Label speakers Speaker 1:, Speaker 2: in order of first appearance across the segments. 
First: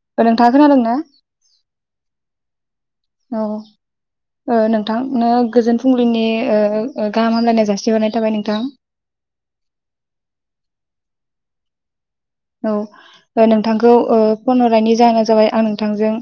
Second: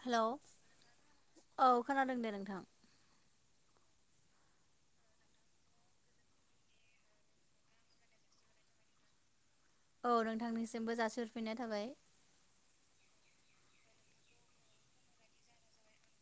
Speaker 1: Hello
Speaker 2: नोंथाङा खोनादोंना
Speaker 1: औ खोनादों दे नों थां
Speaker 2: औ औ नोंथांनो गोजोन फुंबिलिनि ओ ओ ओ गाहाम हामलायनाय जासिहरनाय थाबाय नोंथां।
Speaker 1: औ नोंथांनिसिमबो जासिहफिननाय थाबाय।
Speaker 2: औ ओ नोंथांखौ ओ फन हरनायनि जाहोना जाबाय आं नोंथांजों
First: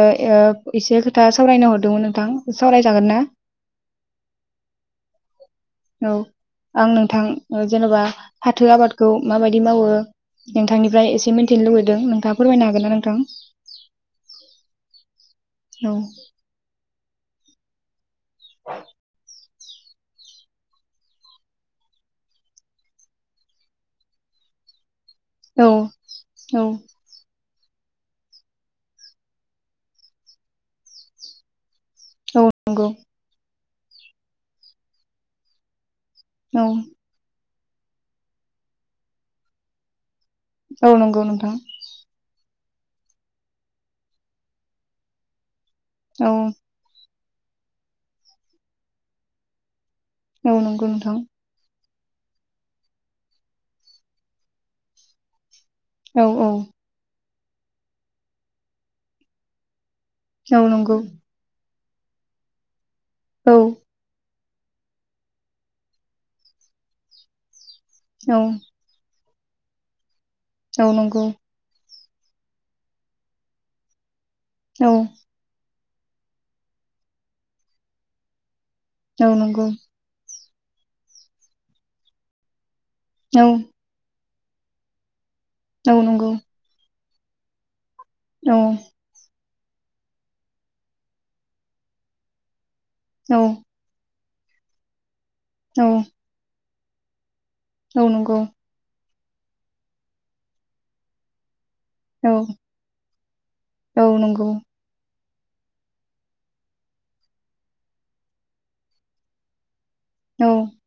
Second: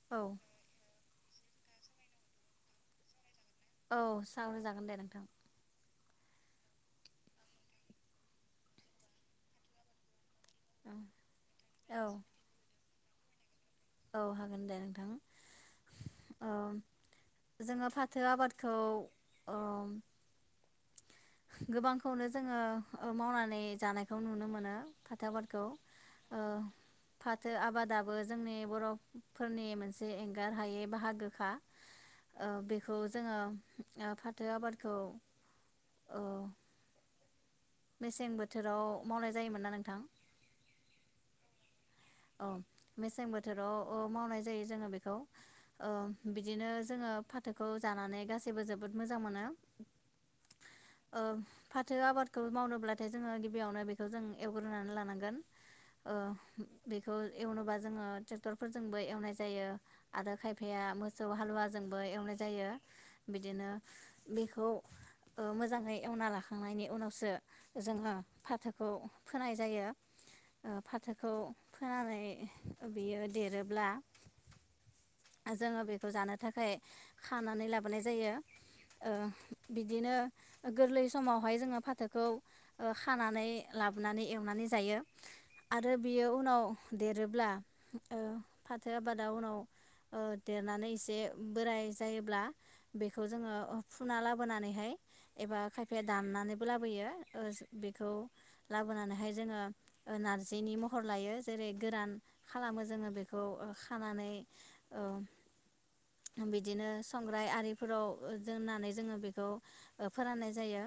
Speaker 2: ओ
Speaker 1: औ
Speaker 2: यो इसे खो था सावरायनो हरदोंमोन नोंथां सावरायजागोन ना?
Speaker 1: औ सावरायजागोन दे नोंथां।
Speaker 2: औ आं नोंथां जेन'बा फाथो आबादखौ माबायदि मावो? नोंथांनिफ्राय एसे मोनथिनो लुगैदों
Speaker 1: औ
Speaker 2: नोंथाङा फोरमायनो हागोन ना नों थां
Speaker 1: औ हागोन दे नोंथां
Speaker 2: औ
Speaker 1: ओम जोङो फा थो आबादखौ ओम गोबांखौनो जोङो मावनानै जानायखौ नुनो मोनो फाथो आबादखौ
Speaker 2: औ
Speaker 1: ओ
Speaker 2: औ
Speaker 1: फा आबादाबो जोंनि बर'फोरनि मोनसे एंगार हायै बाहागोखा ओ
Speaker 2: नंगौ
Speaker 1: बेखौ जोङो ओ फाथो आबादखौ
Speaker 2: औ
Speaker 1: मेसें बोथोराव मावनाय जायोमोन ना नोंथां
Speaker 2: औ नंगौ नोंथां
Speaker 1: औ मेसें बोथोराव मावनाय जायो जोङो बेखौ ओ
Speaker 2: औ
Speaker 1: बिदिनो जोङो फाथोखौ जानानै गासैबो जोबोद मोजां मोनो
Speaker 2: औ नंगौ नोंथां
Speaker 1: ओ फाथो आबादखौ मावनोब्लाथाय जोङो गिबियावनो बेखौ जों एवग्रोनानै लानांगोन
Speaker 2: औ औ
Speaker 1: ओ एवनोबा जोङो ट्रेक्टरफोरजोंबो एवनाय जायो आरो
Speaker 2: औ
Speaker 1: खायफाया
Speaker 2: नंगौ
Speaker 1: मोसौ हालुवाजों जोंबो एवनाय जायो
Speaker 2: औ
Speaker 1: बिदिनो बेखौ मोजाङै एवना लाखांनायनि उनावसो जोङो
Speaker 2: औ
Speaker 1: फाथोखौ फोनाय जायो ओ
Speaker 2: औ नंगौ
Speaker 1: फाथोखौ फोनानै बियो देरोब्ला
Speaker 2: औ
Speaker 1: जोङो बेख जानो थाखाय खानानै लाबोनाय जायो ओ
Speaker 2: औ नंगौ
Speaker 1: बिदिनो गोरलै समावहाय जोङो फाथोखौ
Speaker 2: औ
Speaker 1: खानानै लाबोनानै एवनानै जायो आरो
Speaker 2: औ
Speaker 1: बेयो
Speaker 2: नंगौ
Speaker 1: देरोब्ला ओ
Speaker 2: औ
Speaker 1: फाथो आबादा उनाव ओ देरनानै एसे बोराय जायोब्ला बेखौ
Speaker 2: औ
Speaker 1: जोङो फुना ला बोनानैहाय एबा
Speaker 2: औ
Speaker 1: खायफाया दाननानै लाबोयो ओ
Speaker 2: औ
Speaker 1: बेखौ
Speaker 2: नंगौ
Speaker 1: लाबोनानै हाय जोङो नारजिनि महर लायो जेरै गोरान
Speaker 2: औ
Speaker 1: खालामो जोङो बेखौ
Speaker 2: औ
Speaker 1: खानानै
Speaker 2: नंगौ
Speaker 1: ओ बिदिनो संग्राइ आरिफोराव दोननानै जोङो बेखौ
Speaker 2: औ
Speaker 1: फोराननाय जायो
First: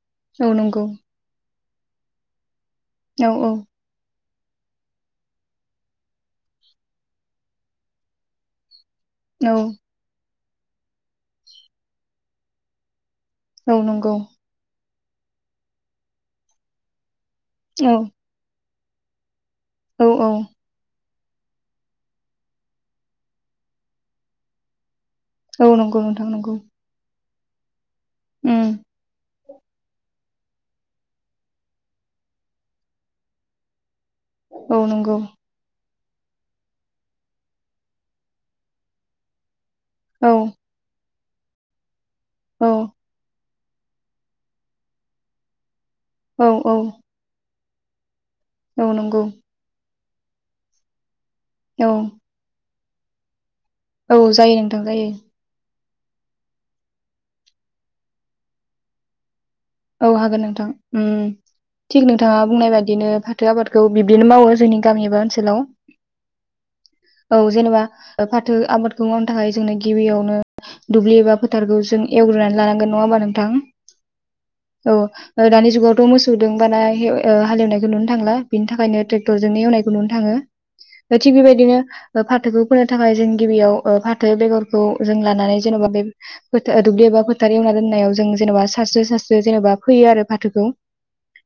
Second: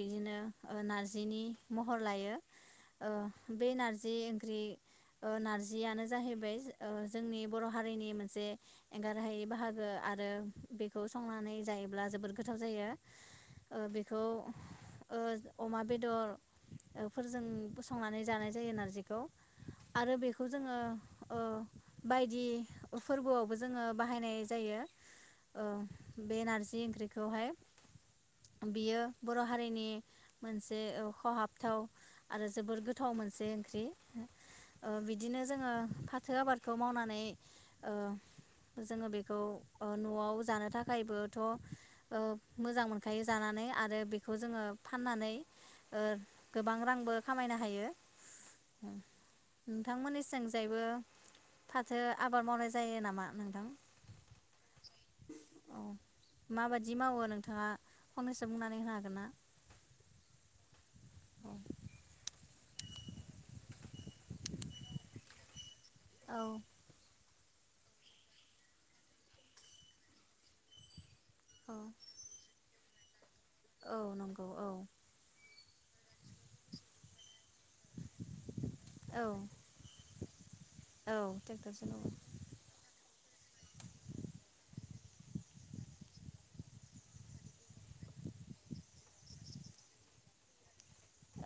Speaker 1: बिदिनो
Speaker 2: औ
Speaker 1: ओ
Speaker 2: नंगौ
Speaker 1: नारजिनि महर लायो
Speaker 2: औ
Speaker 1: ओ बे नारजि ओं ख्रि ओ नारजियानो जाहैबाय ओ जोंनि बर' हारिनि मोनसे एंगारहायै
Speaker 2: औ
Speaker 1: बाहागो आरो बेखौ संनानै जायोब्ला जोबोद गोथाव जायो
Speaker 2: औ
Speaker 1: ओ
Speaker 2: नंगौ
Speaker 1: बेखौ ओ अमा बेदर फोरजों
Speaker 2: औ
Speaker 1: फसंनानै जानाय जायो नार जिखौ
Speaker 2: औ
Speaker 1: आरो बेखौ जोङो ओ बायदि फोरबोआवबो जोङो बाहायनाय जायो
Speaker 2: औ नंगौ नोंथां नंगौ
Speaker 1: खौहाय
Speaker 2: उम
Speaker 1: बियो बर' हारिनि मोनसे खहाबथाव आरो जोबोर गोथाव मोनसे ओंख्रि
Speaker 2: औ
Speaker 1: ओ
Speaker 2: नंगौ
Speaker 1: बिदिनो जोङो फाथो आबादखौ मावनानै ओ जोङो बेखौ ओ
Speaker 2: औ
Speaker 1: न'आव जानो थाखायबो थ' ओ
Speaker 2: औ
Speaker 1: मोजां मोनखायो जानानै आरो बेखौ जोङो फाननानै ओ
Speaker 2: औ
Speaker 1: गोबां रांबो खामायनो हायो। हायो
Speaker 2: औ नंगौ
Speaker 1: नोंथांमोननिसिं जायबो
Speaker 2: औ
Speaker 1: फाथो आबाद मावनाय जा जायो नामा नोंथां?
Speaker 2: औ जायो नोंथां जायो।
Speaker 1: औ माबादि मावो नोंथाङा फंनैसो बुंनानै होनो हागोन ना?
Speaker 2: औ हागोन नोंथां। ओम
Speaker 1: औ
Speaker 2: थिग नोंथाङा बुंनाय बादिनो फाथो आबादखौ बिब्दिनो मावो जोंनि गामि एबा ओनसोलाव।
Speaker 1: औ
Speaker 2: औ जेनेबा फाथो आबादखौ मावनो थाखाय जोंनो गिबियावनो दुब्लि एबा
Speaker 1: औ
Speaker 2: फोथारखौ जों एवग्रोनानै लानांगोन। नङा ओमबा नोंथां?
Speaker 1: औ नंगौ औ
Speaker 2: औ दानि जुगावथ' मोसौदों बाना [unintelligible] हालेवनायखौ नुनो थांला बिनि थाखायनो
Speaker 1: औ
Speaker 2: ट्रेक्टरजोंनो एवनायखौ नुनो थाङो थिग
Speaker 1: औ
Speaker 2: बेबायदिनो
Speaker 1: ट्रेक्टरजों
Speaker 2: ओ फाथोखौ फोनो थाखाय जों गिबियाव ओ फाथो बेगरखौ जों लानानै जेनेबा बे [unintelligible] दुबलि ऐसा फोथार एवना दोननायाव जों जेनेबा सासस्रि स जेनेबा फैयो आरो फाथोखौ।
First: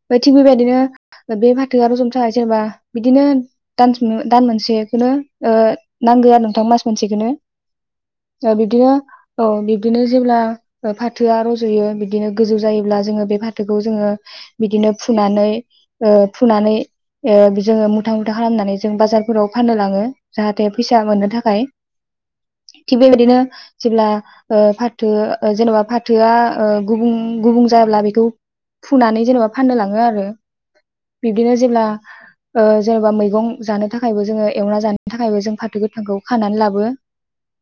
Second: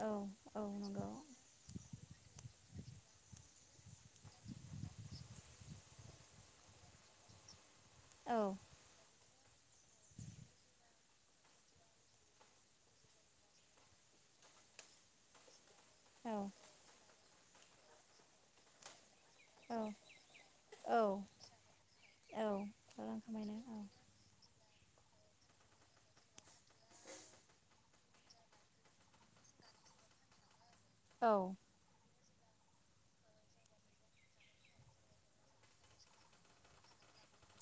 Speaker 1: औ
Speaker 2: बे थिग
Speaker 1: औ
Speaker 2: बेबायदिनो
Speaker 1: नंगौ
Speaker 2: बे फाथोआ जन थाखाय जेनेबा बिदिनो [unintelligible] दान मोनसेखौनो ओ नांगौ आरो नोंथां मास मोनसेखौनो
Speaker 1: औ
Speaker 2: [unintelligible] बिदनो औ बिब्दिनो जेब्ला फाथोआ रज'यो बिदिनो गोजौ जायोब्ला जोङो बे फाथोखौ जोङो बिदिनो फुनानै ओ
Speaker 1: औ
Speaker 2: फुनानै ओ जोङो मुथा मुथा खालामनानै जों बाजार फोराव फाननो लाङो जाहाथे
Speaker 1: औ
Speaker 2: फैसा मोननो थाखाय
Speaker 1: औ
Speaker 2: थिग
Speaker 1: रां
Speaker 2: बेबायदिनो
Speaker 1: खामायनो औ
Speaker 2: जेब्ला ओ थो ओ जेनेबा फाथोआ ओ गुबुं गुबुं जाब्ला बेखौ फुनानै जेनेबा फाननो लाङो आरो।
Speaker 1: औ
Speaker 2: बिदिनो जिल्ला औ जेनेबा मैगं जानो थाखायबो जोङो एवना जानो थाखायबो जों फाथो गोथांखौ खानानै लाबो।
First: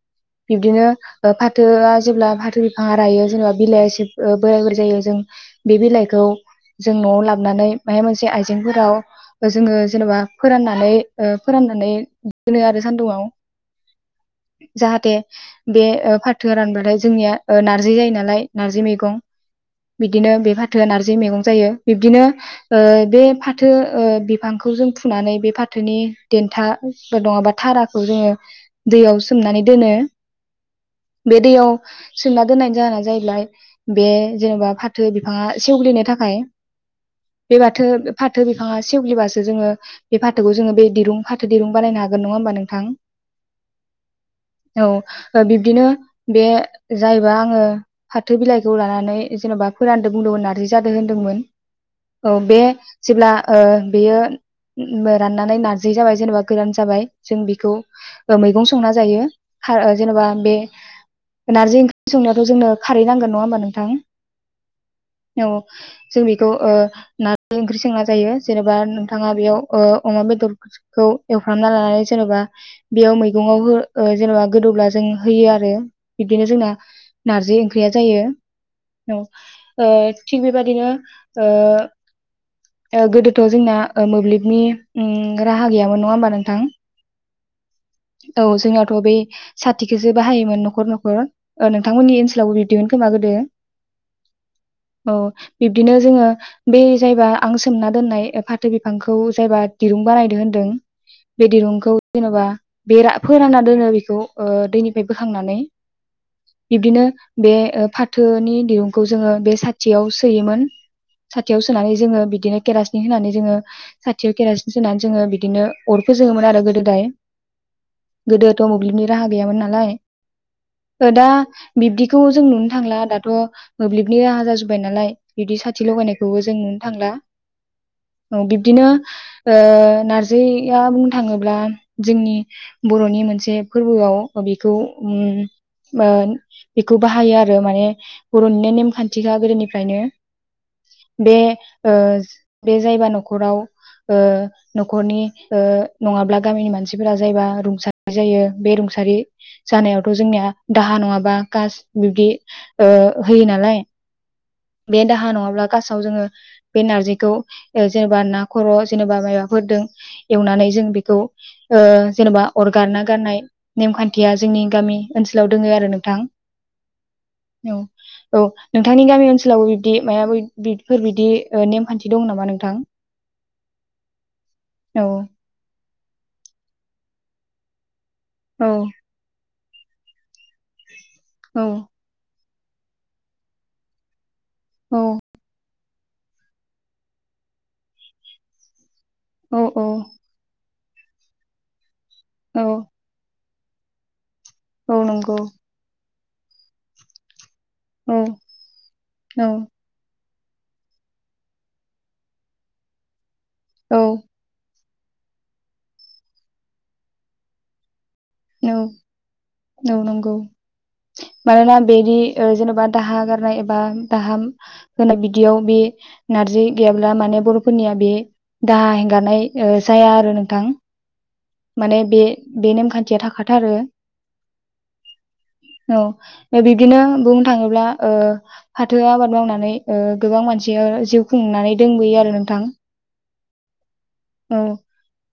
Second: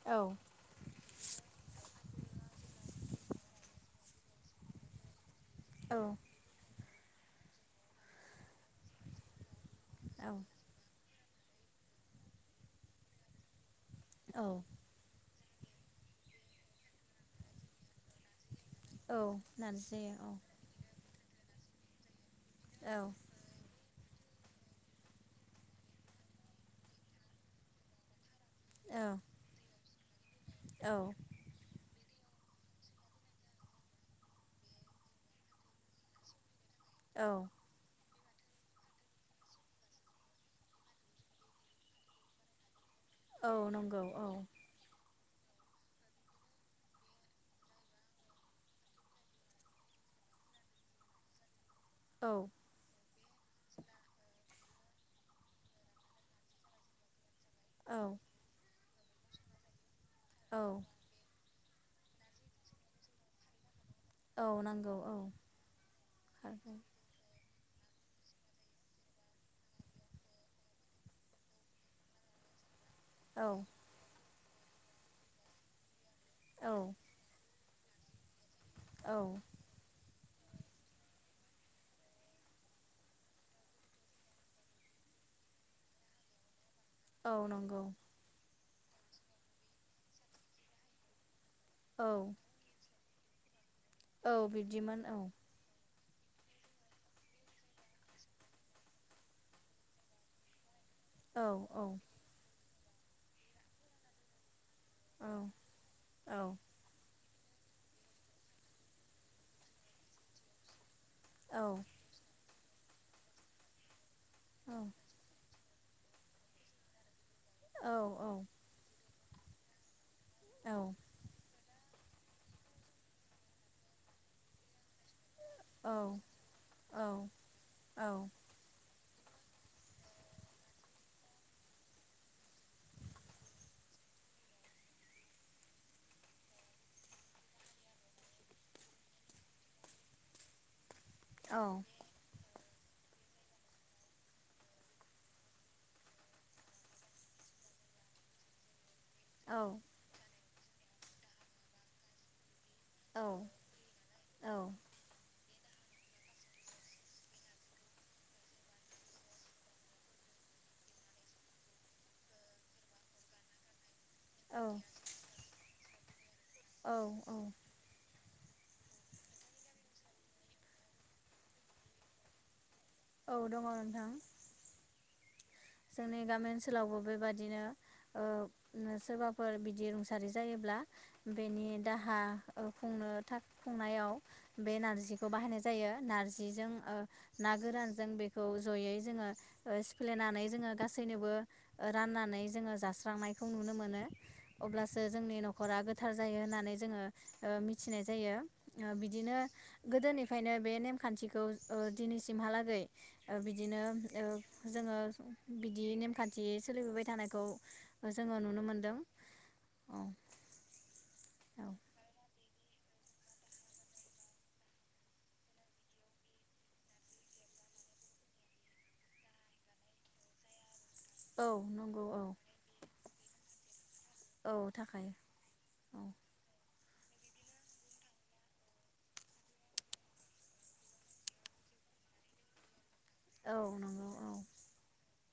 Speaker 1: औ
Speaker 2: बिब्दिनो ओ फाथोआ जेब्ला फाथो बिफाङा रायो जेनेबा [unintelligible] [unintelligible] जों बे
Speaker 1: औ
Speaker 2: बिलाइखौ जों न'आव लाबनानै माबा मोनसे आइजेंफोराव जोङो जेनेबा
Speaker 1: औ
Speaker 2: फोराननानै ओ फोराननानै दोनो आरो सानदुङाव
Speaker 1: औ
Speaker 2: जाहाथे बे फाथोआ रानबाथाय जोंनिया ओ नारजै जायो नालाय नारजै मैगं।
Speaker 1: औ नारजि
Speaker 2: बिदिनो
Speaker 1: औ
Speaker 2: बे फाथोआ नार जै मैगं जायो बिब्दिनो ओ
Speaker 1: औ
Speaker 2: बे फाथो ओ बे बिफांखौ जों फुनानै बे फाथोनि देन्थाफोर नङाबा थाराखौ जोङो
Speaker 1: औ
Speaker 2: दैयाव सोमनानै दोनो
Speaker 1: औ
Speaker 2: बे दैयाव सोंमा दोननायनि जाहोना जाहैब्लाय बे जेनेबा फाथो बिफाङा सेवग्लिनो थाखाय
Speaker 1: औ
Speaker 2: बे बाथो फाथो बिफाङा सेवगिलिबासो जोङो बे फाथोखौ जोङो बे दिरुं फाथो दिरुं बानायनो हागोन नङा होमबा नोंथां।
Speaker 1: औ नंगौ औ
Speaker 2: औ बिब्दिनो बे जायबा आङो फाथो बिलाइ खौ लानानै जेन'बा फोरानदों बुंदों होननानै जादों होनदोंमोन। औ बे जेब्ला ओ बेयो राननानै नारजि जाबाय जेनेबा गोरान जाबाय जों बेखौ
Speaker 1: औ
Speaker 2: मैगं संना जायो खार ओ जेनबा बे
Speaker 1: औ
Speaker 2: नारजि ओंख्रि संनायाथ जोंनो खारै नांगोन नङा होमबा नों नोंथां
Speaker 1: औ नांगौ
Speaker 2: औ जों बेखौ औ
Speaker 1: खारदै
Speaker 2: नारजि ओंख्रि जेंना जायो जेनेबा नोंथाङा बेयाव ओ अमा बेदरखौ एवफ्रामना लानानै जेनबा बेयाव
Speaker 1: औ
Speaker 2: मैगङाव हो जेनबा गोदौब्ला जों होयो आरो। बिबदिनो जोंना
Speaker 1: औ
Speaker 2: नारजि ओं ख्रिया जायो। औ ओ थिग बेबादिनो ओ गोदोथ जोंना ओ मोब्लिबनि उम राहा गैयामोन नङा होमबा नोंथां?
Speaker 1: औ नंगौ
Speaker 2: थ' बे साथिखौसो बाहायोमोन न'खर न'खर। ओ
Speaker 1: औ
Speaker 2: नोंथांनि ओनसोलावबो बिबदिमोन खोमा गोदो। [inaudible]
Speaker 1: औ बिब्दिमोन औ।
Speaker 2: जोङो बे जायबा आं सोमना दोननाय फाथो बिफांखौ जायबा दिरुं बानायदों होनदों बे
Speaker 1: औ
Speaker 2: दिरुंखौ जेनबा बेरा फोराना दोनो बेखौ ओ दैनिफाय
Speaker 1: औ
Speaker 2: बोखांनानै बिब्दिनो बे ओ फा थोनि दिरुंखौ जोङो बे साथियाव सोयोमोन। साथियाव
Speaker 1: औ औ
Speaker 2: सोनानै जोङो बिदिनो केरासिन होनानै जोङो साथियाव केरासिन
Speaker 1: औ
Speaker 2: सोनानै जोङो बिदिनो अर फोजोङोमोन आरो गोदो दाय
Speaker 1: औ
Speaker 2: गोदोथ मोब्लिबनि राहा गैयामोन नालाय
Speaker 1: औ
Speaker 2: ओ दा बिब्दिखौ जों नुनो थांला दाथ मोब्लिबनि राहा जाजोबाय नालाय। बिदि साथि
Speaker 1: औ
Speaker 2: लगायनायखौबो जों नुनो
Speaker 1: औ
Speaker 2: थांला औ बिब्दिनो ओ नारजिया बुंनो थाङोब्ला जोंनि बर'नि मोनसे फोरबोआव बेखौ उम ओ बेखौ बाहायो आरो माने बर'निनो नेमखान्थिखा गोदोनिफ्रायनो बे
Speaker 1: औ
Speaker 2: ओ बे जायबा न'खराव ओ न'खरनि ओ नङाब्ला गामिनि मानसिफोरा जायबा रुंसारि जायो बे रूं सारि
Speaker 1: औ
Speaker 2: जानायावथ जोंनिया दाहा नङाबा कास बिब्दि ओ
Speaker 1: औ
Speaker 2: होयो नालाय बे दाहा नङाब्ला कासाव जोङो बे नारजिखौ ओ जेनेबा ना खर' जेनेबा मायबाफोरदों एवनानै जों बेखौ ओ जेनेबा अरगारना गारनाय नेमखान थिया जोंनि गामि ओनसोलाव दोङो आरो नों थां
Speaker 1: औ औ
Speaker 2: औ औ नोंथांनि गामि ओनसोलाव बिब्दि मायाबो बिफोरबादि ओ नेमखान्थि दं नामा नोंथां?
Speaker 1: औ दङ नोंथां।
Speaker 2: औ
Speaker 1: जोंनि गामि ओनसोलावबो बेबायदिनो ओ
Speaker 2: औ
Speaker 1: नो सोरबाफोर बि दि रुंसारि जायोब्ला
Speaker 2: औ
Speaker 1: बेनि दाहा ओ खुंनो थाख खुंनायाव बे
Speaker 2: औ
Speaker 1: नारजिखौ बाहायनाय जायो नारजिजों ओ ना गोरानजों बेखौ जयै जोङो
Speaker 2: औ
Speaker 1: ओ
Speaker 2: औ
Speaker 1: सिफ्लेनानै जोङो गासैनोबो राननानै
Speaker 2: औ
Speaker 1: जोङो जास्रांनाय खौ नुनो मोनो अब्लासो
Speaker 2: औ
Speaker 1: जोंनि
Speaker 2: नंगौ
Speaker 1: नख'रा गो गोथार जायो होननानै जोङो ओ मिथिनाय
Speaker 2: औ
Speaker 1: जायो ओ बिदिनो
Speaker 2: औ
Speaker 1: गोदोनि बेखायनो बे नेमखान्थिखौ ओ दिनैसिमहालागै ओ बिदिनो
Speaker 2: औ
Speaker 1: ओ जोङो बिदि नेमखान्थि सोलिबोबाय थानायखौ जोङो नुनो
Speaker 2: औ
Speaker 1: मोनदों औ औ
Speaker 2: मानोना बेनि ओ जेन'बा दाहा गारनाय एबा दाहा होनाय बिदियाव बे नारजि गैयाब्ला माने बर'फोरनिया बे दाहा हेंगारनाय ओ जाया आरो नोंथां
Speaker 1: औ
Speaker 2: माने
Speaker 1: नंगौ औ
Speaker 2: बे बे नेमखान्थि थिया थाखाथारो
Speaker 1: औ थाखायो औ
Speaker 2: बिदिनो बुंनो थाङोब्ला ओ फाथो आबाद मावनानै ओ गोबां मानसिया जिउ खुंनानै दोंबोयो आरो नोंथां
Speaker 1: औ नंगौ औ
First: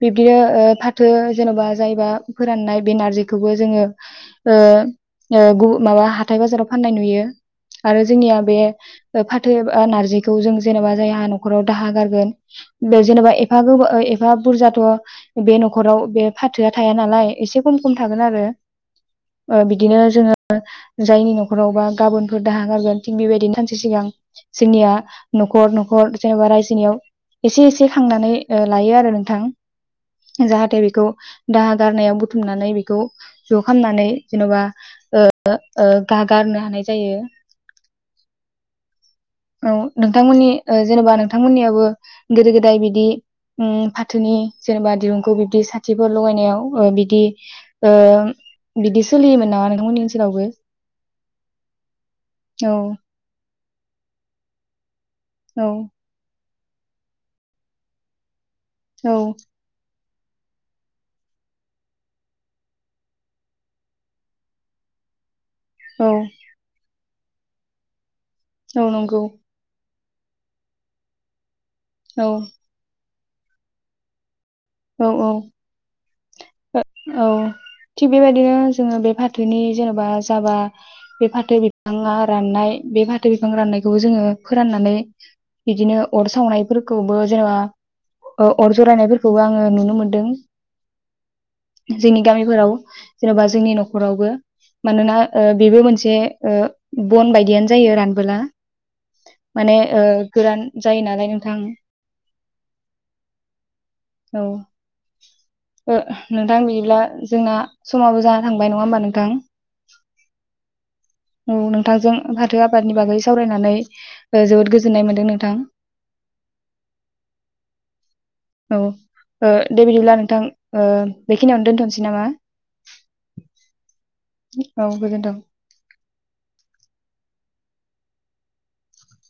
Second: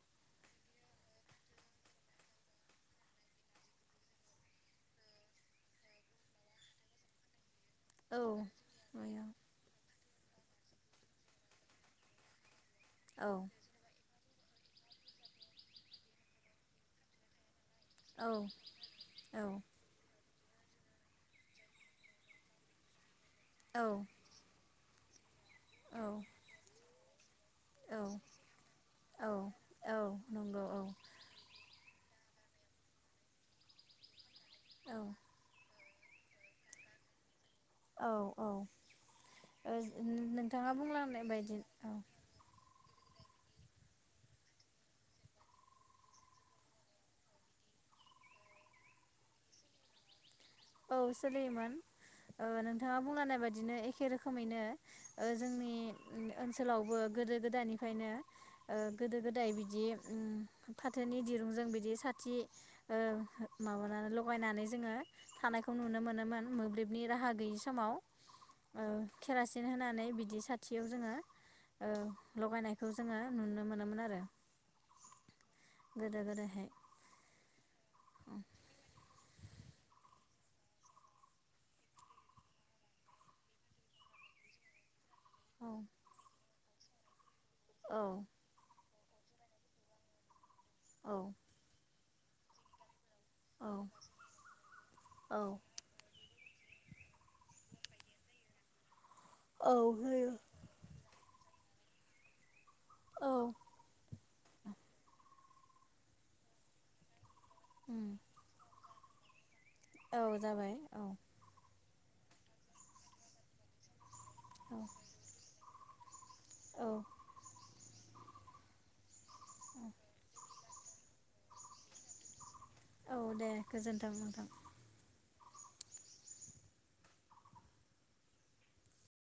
Speaker 2: बिब्दिनो ओ फाथो जेन'बा जायबा फोराननाय बे नारजिखौबो जोङो ओ ओ गुबु माबा हाथाय बाजाराव फाननाय नुयो आरो
Speaker 1: औ
Speaker 2: जोंनिया बे फाथो नारजि बे जों जेनेबा जायहा न'खराव दाहा गारगोन
Speaker 1: औ
Speaker 2: जेनेबा एफा गो एफ एफा बुरजाथ' बे न'खराव बे फाथोआ थाया नालाय एसे खम खम थागोन आरो ओ बिदिनो जोङो जायनि न'खरावबा गाबोनफोर दाहा गारगोन थिं बेबायदिनो सानसे सिगां जोंनिया न'खर न'खर
Speaker 1: औ
Speaker 2: जेनेबा रायजोनियाव एसे एसे
Speaker 1: औ
Speaker 2: खांनानै ओ लायो आरो
Speaker 1: औ
Speaker 2: नोंथां
Speaker 1: औ नंगौ औ
Speaker 2: जाहाथे बेखौ दाहा गारनायाव बुथुमनानै बेखौ ज' खालामनानै जेन'बा
Speaker 1: औ
Speaker 2: ओ ओ गा गारनो हानाय जायो।
Speaker 1: औ औ
Speaker 2: औ नोंथांमोननि
Speaker 1: नोंथाङा
Speaker 2: ओ जेनेबा
Speaker 1: बुंलांनाय बायदि
Speaker 2: नोंथांमोननियाबो
Speaker 1: औ
Speaker 2: गोदो गोदाय बि दि ओम फाथोनि जेनेबा दिरुंखौ बिबदि साथिफोर लगायनायाव ओ बिदि ओ बिदि सोलियोमोन नामा नोंथांमोननि ओनसोलावबो?
Speaker 1: औ सोलियोमोन ओ
Speaker 2: औ
Speaker 1: नोंथाङा बुंलांनाय बा दिनो एखे रोखोमैनो ओ
Speaker 2: औ
Speaker 1: जोंनि ओनसोलावबो गोदो गोदायनिफ्रायनो ओ
Speaker 2: औ
Speaker 1: गोदो गोदाय बिदि उम फाथोनि दिरुंजों बिदि साथि ओ माबानानै लगायनानै जोङो थानायखौ नुनो
Speaker 2: औ
Speaker 1: मोनोमोन मोब्लिब नि राहा गैयि समाव। ओ
Speaker 2: औ नंगौ
Speaker 1: खेरासिन होना नै बिदि साथियाव जोङो औ लगायनायखौ जोङो नुनो मोनामोन आरो।
Speaker 2: औ औ
Speaker 1: गोदो गोदायहाय
Speaker 2: औ थिग बेबायदिनो जोङो बे फा थोनि जेनेबा जाबा बे फाथो बिफाङा राननाय बे फाथो बिफां राननायखौबो जोङो फोराननानै
Speaker 1: औ
Speaker 2: बिदिनो अर सावनाय फोरखौबो जेनेबा
Speaker 1: औ
Speaker 2: ओ अर जरायनायफोरखौबो आङो नुनो मोनदों।
Speaker 1: औ
Speaker 2: जोंनि गामिफोराव जेनबा
Speaker 1: औ
Speaker 2: जोंनि नखरावबो मानोना
Speaker 1: औ
Speaker 2: ओ बेबो मोनसे ओ बन बायदियानो जायो रानबोला
Speaker 1: औ
Speaker 2: माने ओ
Speaker 1: होयो
Speaker 2: गोरान जायो नालाय थां
Speaker 1: औ
Speaker 2: औ ओ नोंथां बिदिब्ला जोंना
Speaker 1: उम
Speaker 2: समाबो जना थांबाय नङा होमबा नों थां
Speaker 1: औ जाबाय औ।
Speaker 2: नोंथांजों फाथो आबादनि बागै सावरायनानै ओ जोबोद गोजोननाय मोनदों नोंथां
Speaker 1: औ
Speaker 2: औ ओ दे बिदिब्ला नोंथां ओ बेखिनियावनो दोनथ'नोसै नामा
Speaker 1: औ दे गोजोनथों नोंथां
Speaker 2: औ गोजोन्थों।